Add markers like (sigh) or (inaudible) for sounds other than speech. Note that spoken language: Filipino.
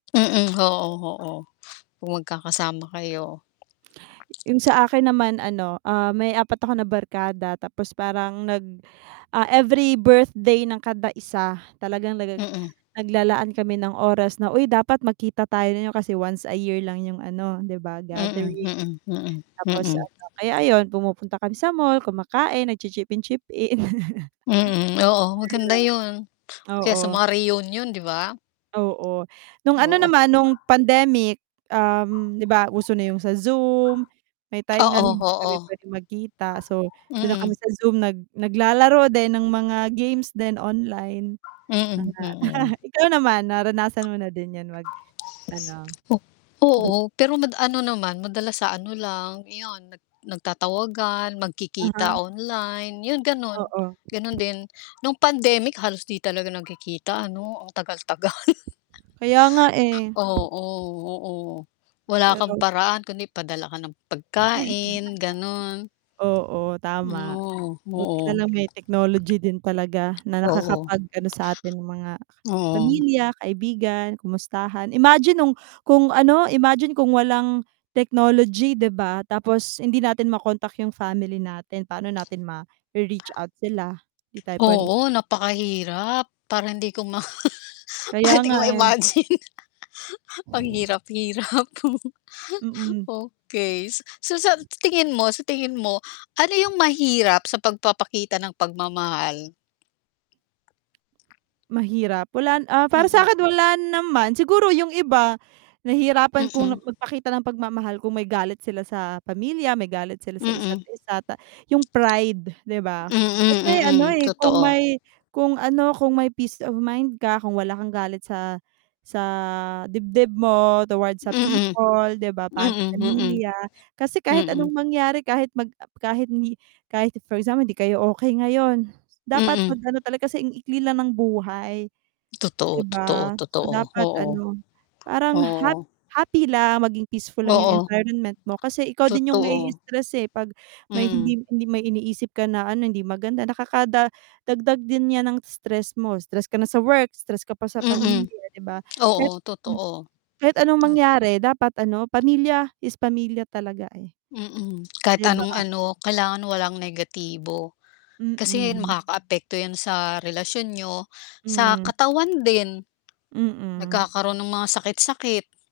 Mm, ho-o, ho-o, kung magkakasama kayo. Yung sa akin naman ano, ah, may 4 ako na barkada tapos parang nag ah, every birthday ng kada isa, talagang nag Mm. naglalaan kami ng oras na, "Uy dapat magkita tayo niyo kasi once a year lang yung ano 'di ba, Mm, gathering." mm, mm, Tapos mm. ano, kaya ayun pumupunta kami sa mall, kumakain, nagchi-chip in-chip in. (chuckles) Mm, oo, maganda yun, (unintelligible) kaya sa Oo. mga reunion, di ba? Oo, nung ano Oo. naman nung pandemic, um, di ba uso na yung sa Zoom, may time nga Oo, hindi kami oo. pwedeng magkita so dun na kami Mm. sa Zoom nag naglalaro din ng mga games din online, Mm, mga (chuckles) mm. Ikaw naman, naranasan mo na din yan, mag-ano? O oo, pero mad ano naman, madalas sa ano lang iyun nag nagtatawagan, magkikita Uh-huh. online, yun ganun, Oo. ganun din. Nung pandemic halos di talaga nagkikita ano, ang tagal tagal. Kaya nga eh. Oo, oo. Wala kang Pero paraan kundi padala ka ng pagkain, gano'n. (chuckles) Oo, Hmm, tama o buti na oo. lang may technology din talaga na Oo. nakakapag-ano sa atin ng mga Oo. pamilya, kaibigan, kamustahan. Imagine nung, kung ano imagine kung walang technology 'di ba tapos hindi natin ma-kontak yung family natin, paano natin mare-reach out sila, hindi tayo pwedeng Oo, napakahirap. Parang hindi ko ma (chuckles) Kaya parang hindi ko nga, eh. ma-imagine ang hirap-hirap. (chuckles) Mm. Okey, so sa tingin mo sa tingin mo, ano yung mahirap sa pagpapakita ng pagmamahal? Mahirap wala, ah, para Mm. sa'kin wala naman, siguro yung iba nahihirapan kung Mm. magpakita ng pagmamahal kung may galit sila sa pamilya, may galit sila sa isa't Mm. isa ta yung pride 'di ba. Kasi ano, Mm, mm, eh, kung totoo. may kung ano kung may peace of mind ka, kung wala kang galit sa, sa dibdib mo towards sa Mm. people 'di ba, pam Mm, mm. pamilya kasi kahit anong Mm. mangyari kahit mag kahit kahit for example di kayo okey ngayon, dapat Mm. mag-ano talaga kasi ang ikli lang ng buhay, 'di Totoo, totoo, ba? So, totoo, dapat oo. ano, parang Oo. hap happy lang maging peaceful lang yung Oo. environment mo kasi ikaw din yung Totoo. ma-i-i-stress eh, pag may Mm. hindi hindi may iniisip ka na ano hindi maganda nakada dagdag din niyan ng stress mo stress ka na sa work, stress ka pa sa Mm. pamilya, 'di ba kahit Oo, hmm totoo. kahit anong Nag mangyari dapat ano pamilya is pamilya talaga, eh. Mm. Kahit Di anong ba? ano kailangan walang negatibo. Kasi Mm. makakaapekto yan sa relasyon niyo, sa Hmm. katawan din, Mm. nagkakaroon ng mga sakit-sakit.